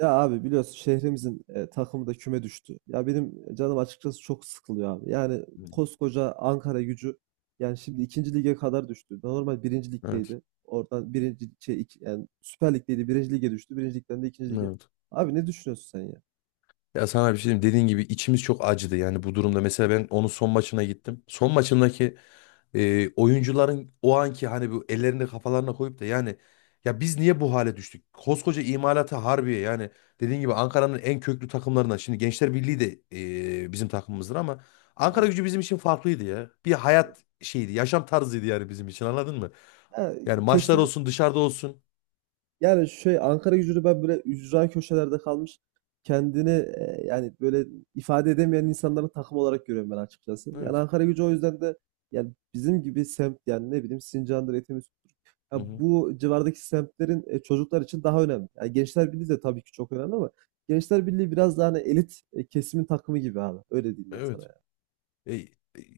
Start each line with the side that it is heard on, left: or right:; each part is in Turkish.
right: Ya abi biliyorsun şehrimizin takımı da küme düştü. Ya benim canım açıkçası çok sıkılıyor abi. Yani
left: Hmm.
right: koskoca Ankara Gücü yani şimdi ikinci lige kadar düştü. Normal birinci
left: Evet.
right: ligdeydi. Oradan birinci şey, yani Süper Lig'deydi birinci lige düştü. Birinci ligden de ikinci lige.
left: Evet.
right: Abi ne düşünüyorsun sen ya?
left: Ya sana bir şey diyeyim. Dediğin gibi içimiz çok acıdı yani bu durumda. Mesela ben onun son maçına gittim. Son maçındaki oyuncuların o anki hani bu ellerini kafalarına koyup da yani ya biz niye bu hale düştük? Koskoca imalata Harbiye yani dediğin gibi Ankara'nın en köklü takımlarından. Şimdi Gençler Birliği de bizim takımımızdır ama Ankara
right: Doğru.
left: gücü bizim için farklıydı ya. Bir hayat şeydi, yaşam tarzıydı yani bizim için anladın mı?
right: Ya,
left: Yani maçlar olsun
right: kesinlikle.
left: dışarıda olsun.
right: Yani şey Ankaragücü'nü ben böyle ücra köşelerde kalmış kendini, yani böyle ifade edemeyen insanların takım olarak görüyorum ben açıkçası. Yani
left: Evet.
right: Ankaragücü o yüzden de yani bizim gibi semt yani ne bileyim Sincan'dır, Etimesgut'tur.
left: Hı
right: Ya
left: hı.
right: bu civardaki semtlerin çocuklar için daha önemli. Yani Gençler Birliği de tabii ki çok önemli ama Gençler Birliği biraz daha hani elit kesimin takımı gibi abi. Öyle diyeyim ben sana
left: Evet.
right: yani.
left: E, e,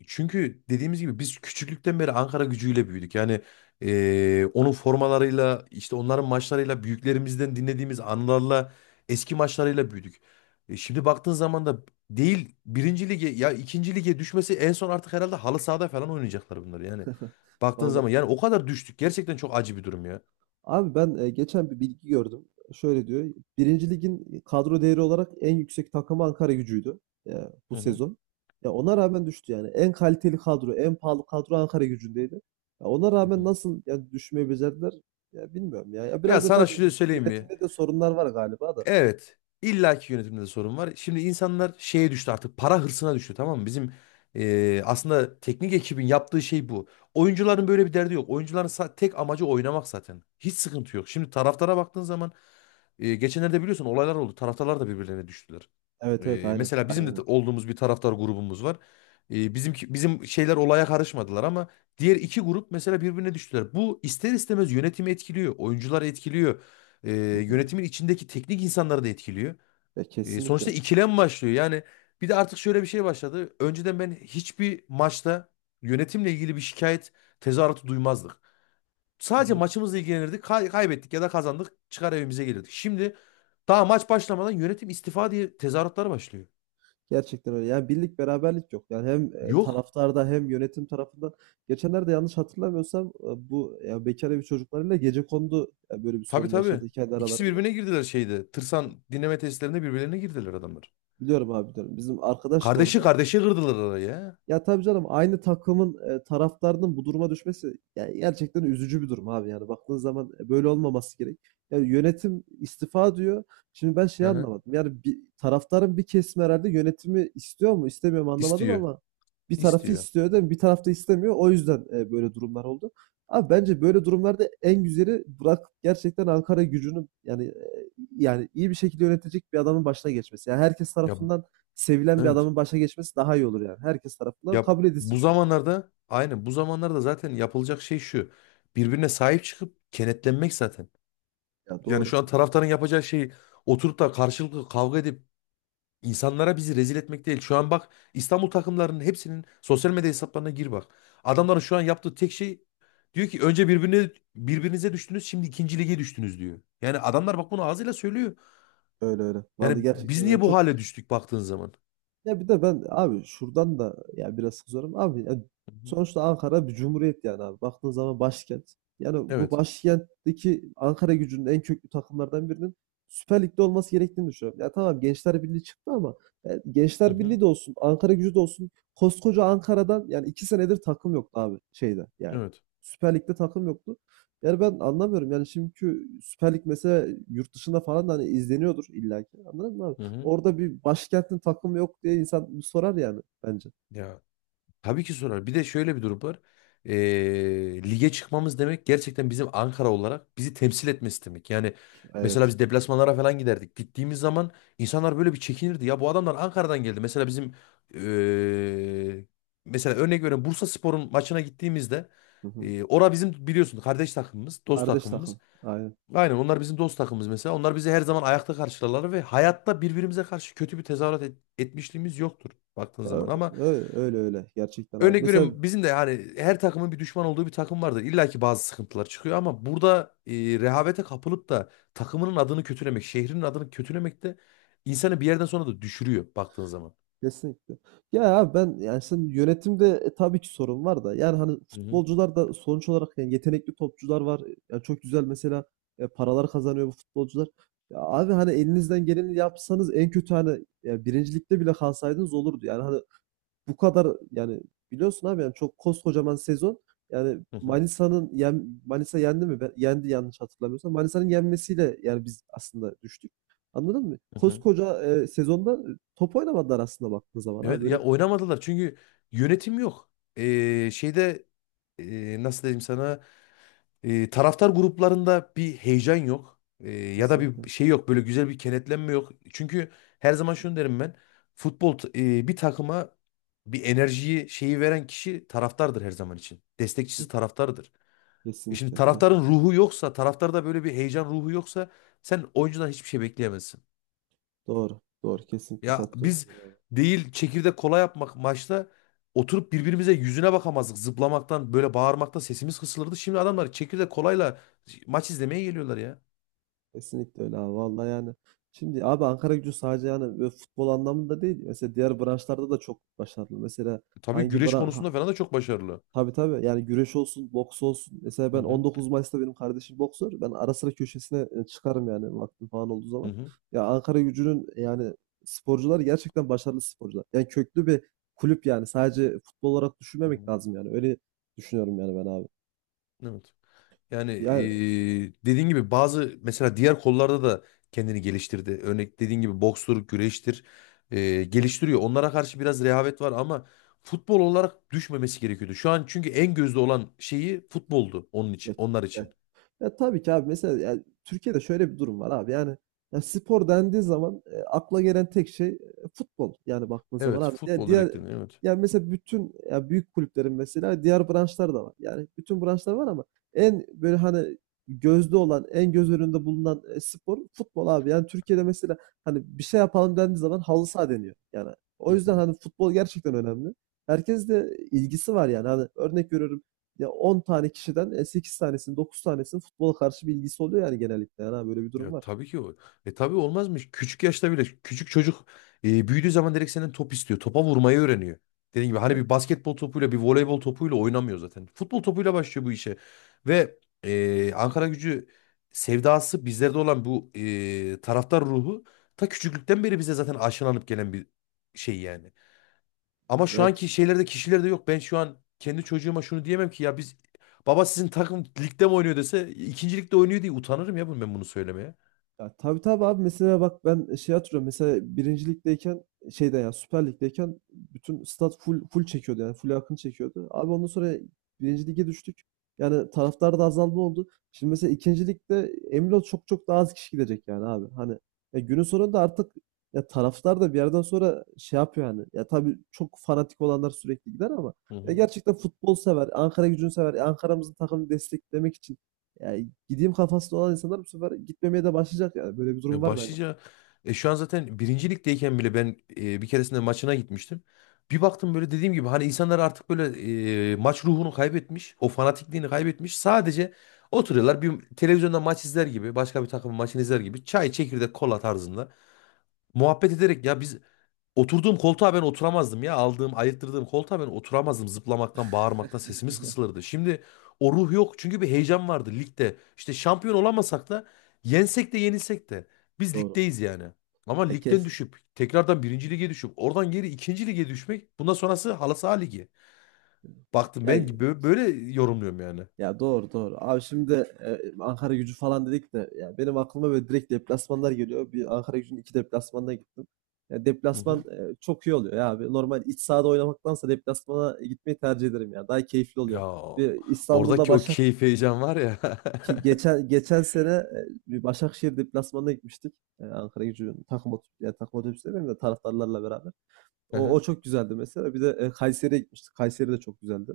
left: çünkü dediğimiz gibi biz küçüklükten beri Ankara gücüyle büyüdük. Yani onun formalarıyla işte onların maçlarıyla büyüklerimizden dinlediğimiz anılarla eski maçlarıyla büyüdük. Şimdi baktığın zaman da değil birinci lige ya ikinci lige düşmesi en son artık herhalde halı sahada falan oynayacaklar bunlar yani. Baktığın zaman yani
right: Vallahi.
left: o kadar düştük. Gerçekten çok acı bir durum ya.
right: Abi ben geçen bir bilgi gördüm. Şöyle diyor. Birinci Lig'in kadro değeri olarak en yüksek takımı Ankara Gücü'ydü e, bu
left: Hı hı.
right: sezon. Ya ona rağmen düştü yani. En kaliteli kadro, en pahalı kadro Ankara Gücü'ndeydi. Ya ona
left: Hı
right: rağmen
left: hı.
right: nasıl ya düşmeyi becerdiler? Ya bilmiyorum ya. Ya
left: Ya
right: biraz da
left: sana şunu
right: tabii
left: söyleyeyim mi?
right: yönetimde de sorunlar var galiba da.
left: Evet. illaki yönetimde de sorun var. Şimdi insanlar şeye düştü artık para hırsına düştü tamam mı? Bizim aslında teknik ekibin yaptığı şey bu. Oyuncuların böyle bir derdi yok. Oyuncuların tek amacı oynamak zaten. Hiç sıkıntı yok. Şimdi taraftara baktığın zaman geçenlerde biliyorsun olaylar oldu. Taraftarlar da birbirlerine düştüler.
right: Evet evet aynen.
left: Mesela bizim de
right: Aynen.
left: olduğumuz bir taraftar grubumuz var. Bizimki, bizim şeyler olaya karışmadılar ama diğer iki grup mesela birbirine düştüler. Bu ister istemez yönetimi etkiliyor, oyuncuları etkiliyor e,
right: Hı hı.
left: yönetimin içindeki teknik insanları da etkiliyor.
right: Ya
left: E, sonuçta
right: kesinlikle.
left: ikilem başlıyor. Yani bir de artık şöyle bir şey başladı. Önceden ben hiçbir maçta yönetimle ilgili bir şikayet tezahüratı duymazdık.
right: Hı
left: Sadece
right: hı.
left: maçımızla ilgilenirdik. Kaybettik ya da kazandık. Çıkar evimize gelirdik. Şimdi daha maç başlamadan yönetim istifa diye tezahüratlar başlıyor.
right: Gerçekten öyle. Yani birlik beraberlik yok. Yani hem
left: Yok.
right: taraftarda hem yönetim tarafından. Geçenlerde yanlış hatırlamıyorsam bu ya bekar evi çocuklarıyla gecekondu böyle bir
left: Tabii
right: sorun
left: tabii.
right: yaşadı kendi
left: İkisi
right: aralarında.
left: birbirine girdiler şeyde. Tırsan dinleme testlerinde birbirlerine girdiler adamlar.
right: Biliyorum abi diyorum. Bizim arkadaş da orada.
left: Kardeşi kırdılar araya.
right: Ya tabii canım aynı takımın taraftarının bu duruma düşmesi yani gerçekten üzücü bir durum abi yani baktığın zaman böyle olmaması gerek. Yani yönetim istifa diyor. Şimdi ben
left: Hı
right: şey
left: hı.
right: anlamadım. Yani bir, taraftarın bir kesimi herhalde yönetimi istiyor mu istemiyor mu anlamadım
left: İstiyor.
right: ama bir tarafı
left: İstiyor.
right: istiyor değil mi? Bir taraf da istemiyor. O yüzden böyle durumlar oldu. Abi bence böyle durumlarda en güzeli bırak gerçekten Ankara gücünü yani yani iyi bir şekilde yönetecek bir adamın başına geçmesi. Yani herkes
left: Ya bu-
right: tarafından sevilen bir
left: evet.
right: adamın başa geçmesi daha iyi olur yani. Herkes tarafından
left: Ya
right: kabul edilsin
left: bu
right: çünkü.
left: zamanlarda aynen bu zamanlarda zaten yapılacak şey şu. Birbirine sahip çıkıp kenetlenmek zaten.
right: Ya
left: Yani
right: doğru.
left: şu an taraftarın yapacağı şey oturup da karşılıklı kavga edip insanlara bizi rezil etmek değil. Şu an bak İstanbul takımlarının hepsinin sosyal medya hesaplarına gir bak. Adamların şu an yaptığı tek şey diyor ki önce birbirine birbirinize düştünüz şimdi ikinci lige düştünüz diyor. Yani adamlar bak bunu ağzıyla söylüyor.
right: Öyle öyle.
left: Yani
right: Vallahi gerçekten
left: biz
right: öyle.
left: niye bu
right: Çok.
left: hale düştük baktığın zaman?
right: Ya bir de ben abi şuradan da ya biraz kızıyorum. Abi ya
left: Hı hı.
right: sonuçta Ankara bir cumhuriyet yani abi. Baktığın zaman başkent. Yani bu
left: Evet.
right: başkentteki Ankara gücünün en köklü takımlardan birinin Süper Lig'de olması gerektiğini düşünüyorum. Ya tamam Gençler Birliği çıktı ama ya
left: Hı
right: Gençler
left: hı.
right: Birliği de olsun, Ankara gücü de olsun. Koskoca Ankara'dan yani 2 senedir takım yoktu abi şeyde yani.
left: Evet.
right: Süper Lig'de takım yoktu. Yani ben anlamıyorum. Yani şimdiki Süper Lig mesela yurt dışında falan da hani izleniyordur illaki. Anladın mı abi?
left: Hı hı.
right: Orada bir başkentin takımı yok diye insan bir sorar yani bence.
left: Ya tabii ki sorar. Bir de şöyle bir durum var. Lige çıkmamız demek gerçekten bizim Ankara olarak bizi temsil etmesi demek. Yani mesela
right: Evet.
left: biz deplasmanlara falan giderdik. Gittiğimiz zaman insanlar böyle bir çekinirdi. Ya bu adamlar Ankara'dan geldi. Mesela bizim ee, mesela örnek veriyorum Bursaspor'un maçına gittiğimizde
right: Hı hı.
left: ora bizim biliyorsun kardeş takımımız, dost
right: Kardeş
left: takımımız.
right: takım. Aynen.
left: Aynen onlar bizim dost takımımız mesela. Onlar bizi her zaman ayakta karşılarlar ve hayatta birbirimize karşı kötü bir tezahürat etmişliğimiz yoktur baktığın
right: Ya,
left: zaman ama
right: öyle öyle gerçekten abi.
left: örnek
right: Mesela
left: veriyorum bizim de yani her takımın bir düşman olduğu bir takım vardır. İlla ki bazı sıkıntılar çıkıyor ama burada rehavete kapılıp da takımının adını kötülemek, şehrinin adını kötülemek de insanı bir yerden sonra da düşürüyor baktığın zaman.
right: kesinlikle. Ya abi ben yani sen yönetimde tabii ki sorun var da yani hani
left: Hı hı,
right: futbolcular da sonuç olarak yani yetenekli topçular var. Yani çok güzel mesela paralar kazanıyor bu futbolcular. Ya abi hani elinizden geleni yapsanız en kötü hani ya birincilikte bile kalsaydınız olurdu. Yani hani bu kadar yani biliyorsun abi yani çok koskocaman sezon yani
left: hı hı,
right: Manisa'nın Manisa yendi mi? Yendi yanlış hatırlamıyorsam. Manisa'nın yenmesiyle yani biz aslında düştük. Anladın mı?
left: hı hı.
right: Koskoca sezonda top oynamadılar aslında baktığın zaman ha
left: Evet
right: böyle
left: ya oynamadılar çünkü yönetim yok. Şeyde nasıl diyeyim sana. Taraftar gruplarında bir heyecan yok. E, ya da bir
right: kesinlikle.
left: şey yok. Böyle güzel bir kenetlenme yok. Çünkü her zaman şunu derim ben. Futbol t- Bir takıma bir enerjiyi şeyi veren kişi taraftardır her zaman için. Destekçisi
right: Ke-
left: taraftardır. E şimdi
right: Kesinlikle yani
left: taraftarın ruhu yoksa, taraftarda böyle bir heyecan ruhu yoksa sen oyuncudan hiçbir şey bekleyemezsin.
right: doğru doğru kesinlikle
left: Ya
right: katılıyorum
left: biz
right: öyle abi.
left: değil çekirdek kola yapmak maçta oturup birbirimize yüzüne bakamazdık. Zıplamaktan böyle bağırmaktan sesimiz kısılırdı. Şimdi adamlar çekirdek kolayla maç izlemeye geliyorlar ya.
right: Kesinlikle öyle abi vallahi yani şimdi abi Ankaragücü sadece yani böyle futbol anlamında değil mesela diğer branşlarda da çok başarılı. Mesela.
left: E tabii
right: Hangi
left: güreş
right: bran
left: konusunda falan da çok başarılı.
right: Tabii tabii. Yani güreş olsun, boks olsun. Mesela
left: Hı
right: ben
left: hı.
right: 19 Mayıs'ta benim kardeşim boksör. Ben ara sıra köşesine çıkarım yani vaktim falan olduğu
left: Hı
right: zaman.
left: hı.
right: Ya Ankaragücü'nün yani sporcuları gerçekten başarılı sporcular. Yani köklü bir kulüp yani. Sadece futbol olarak
left: Hı
right: düşünmemek
left: hı.
right: lazım yani. Öyle düşünüyorum yani ben abi.
left: Evet. Yani
right: Yani
left: dediğin gibi bazı mesela diğer kollarda da kendini geliştirdi. Örnek dediğin gibi bokstur, güreştir geliştiriyor. Onlara karşı biraz rehavet var ama futbol olarak düşmemesi gerekiyordu. Şu an çünkü en gözde olan şeyi futboldu onun için, onlar
right: ya.
left: için.
right: Ya tabii ki abi mesela yani Türkiye'de şöyle bir durum var abi. Yani ya spor dendiği zaman akla gelen tek şey futbol. Yani baktığın zaman
left: Evet,
right: abi ya
left: futbol
right: diğer
left: direkt dedin, evet.
right: yani mesela bütün ya büyük kulüplerin mesela diğer branşlar da var. Yani bütün branşlar var ama en böyle hani gözde olan, en göz önünde bulunan spor futbol abi. Yani Türkiye'de mesela hani bir şey yapalım dendiği zaman halı saha deniyor. Yani o yüzden hani futbol gerçekten önemli. Herkes de ilgisi var yani. Hani örnek veriyorum ya 10 tane kişiden 8 tanesinin 9 tanesinin futbola karşı bir ilgisi oluyor yani genellikle. Yani böyle bir durum
left: Ya
right: var.
left: tabii ki o. E tabii olmaz mı? Küçük yaşta bile küçük çocuk büyüdüğü zaman direkt senden top istiyor. Topa vurmayı öğreniyor. Dediğim gibi hani bir basketbol topuyla bir voleybol topuyla oynamıyor zaten. Futbol topuyla başlıyor bu işe. Ve Ankara Gücü sevdası bizlerde olan bu taraftar ruhu ta küçüklükten beri bize zaten aşılanıp gelen bir şey yani. Ama şu
right: Yani.
left: anki şeylerde kişilerde yok. Ben şu an kendi çocuğuma şunu diyemem ki ya biz baba sizin takım ligde mi oynuyor dese ikinci ligde oynuyor diye utanırım ya ben bunu söylemeye.
right: Ya tabii tabii abi mesela bak ben şey hatırlıyorum mesela birincilikteyken ligdeyken şeyde ya Süper Lig'deyken bütün stat full full çekiyordu yani full akın çekiyordu. Abi ondan sonra birinci lige düştük. Yani taraftar da azalma oldu. Şimdi mesela ikinci ligde emin ol çok çok daha az kişi gidecek yani abi. Hani ya günün sonunda artık ya taraftar da bir yerden sonra şey yapıyor yani. Ya tabii çok fanatik olanlar sürekli gider ama
left: Hı
right: ya
left: hı.
right: gerçekten futbol sever, Ankara gücünü sever, Ankara'mızın takımını desteklemek için yani gideyim kafasında olan insanlar bu sefer gitmemeye de başlayacak yani. Böyle bir durum
left: Ya
right: var bence.
left: başlıca şu an zaten birinci ligdeyken bile ben bir keresinde maçına gitmiştim. Bir baktım böyle dediğim gibi hani insanlar artık böyle maç ruhunu kaybetmiş. O fanatikliğini kaybetmiş. Sadece oturuyorlar bir televizyonda maç izler gibi başka bir takımın maçını izler gibi çay çekirdek kola tarzında muhabbet ederek ya biz oturduğum koltuğa ben oturamazdım ya. Aldığım, ayırttırdığım koltuğa ben oturamazdım. Zıplamaktan, bağırmaktan sesimiz kısılırdı. Şimdi o ruh yok. Çünkü bir heyecan vardı ligde. İşte şampiyon olamasak da yensek de yenilsek de biz ligdeyiz yani. Ama
right: E kes.
left: ligden düşüp tekrardan birinci lige düşüp oradan geri ikinci lige düşmek bundan sonrası halı saha ligi. Baktım
right: Ya
left: ben gibi böyle yorumluyorum yani.
right: ya doğru doğru. Abi şimdi e, Ankara Gücü falan dedik de ya benim aklıma böyle direkt deplasmanlar geliyor. Bir Ankara Gücü'nün iki deplasmanına gittim. Ya
left: Hı
right: deplasman
left: hı.
right: çok iyi oluyor ya abi. Normal iç sahada oynamaktansa deplasmana gitmeyi tercih ederim ya. Daha keyifli
left: Ya
right: oluyor. Bir İstanbul'da
left: oradaki o keyif heyecan var ya.
right: Ki geçen sene bir Başakşehir deplasmanına gitmiştik. Ankara Gücü'nün takım otobüsü, yani takım otobüsü demeyeyim de taraftarlarla beraber.
left: Hı
right: O
left: hı.
right: çok güzeldi mesela. Bir de Kayseri'ye gitmiştik. Kayseri de çok güzeldi.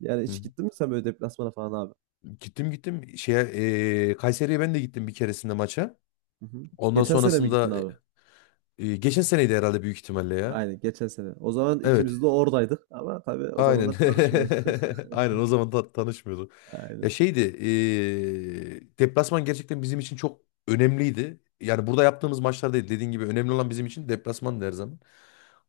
right: Yani
left: Hı hı.
right: hiç gittin mi sen böyle deplasmana falan abi?
left: Gittim şeye Kayseri'ye ben de gittim bir keresinde maça.
right: Hı hı.
left: Ondan
right: Geçen sene mi gittin
left: sonrasında
right: abi?
left: geçen seneydi herhalde büyük ihtimalle ya.
right: Aynen geçen sene. O zaman
left: Evet.
right: ikimiz de oradaydık ama tabii o
left: Aynen.
right: zamanlar tanışmıyorduk.
left: Aynen o zaman tanışmıyorduk. Ya
right: Aynen.
left: şeydi, deplasman gerçekten bizim için çok önemliydi. Yani burada yaptığımız maçlar değil. Dediğin gibi önemli olan bizim için deplasman her zaman.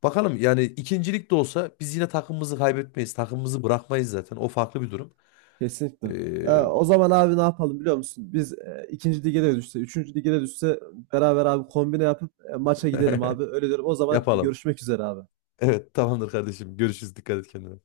left: Bakalım yani ikincilik de olsa biz yine takımımızı kaybetmeyiz. Takımımızı bırakmayız zaten. O farklı bir durum.
right: Kesinlikle.
left: E,
right: Ya, o zaman abi ne yapalım biliyor musun? Biz ikinci lige de düşse, üçüncü lige de düşse beraber abi kombine yapıp maça gidelim abi. Öyle diyorum. O zaman
left: yapalım.
right: görüşmek üzere abi.
left: Evet tamamdır kardeşim. Görüşürüz. Dikkat et kendine.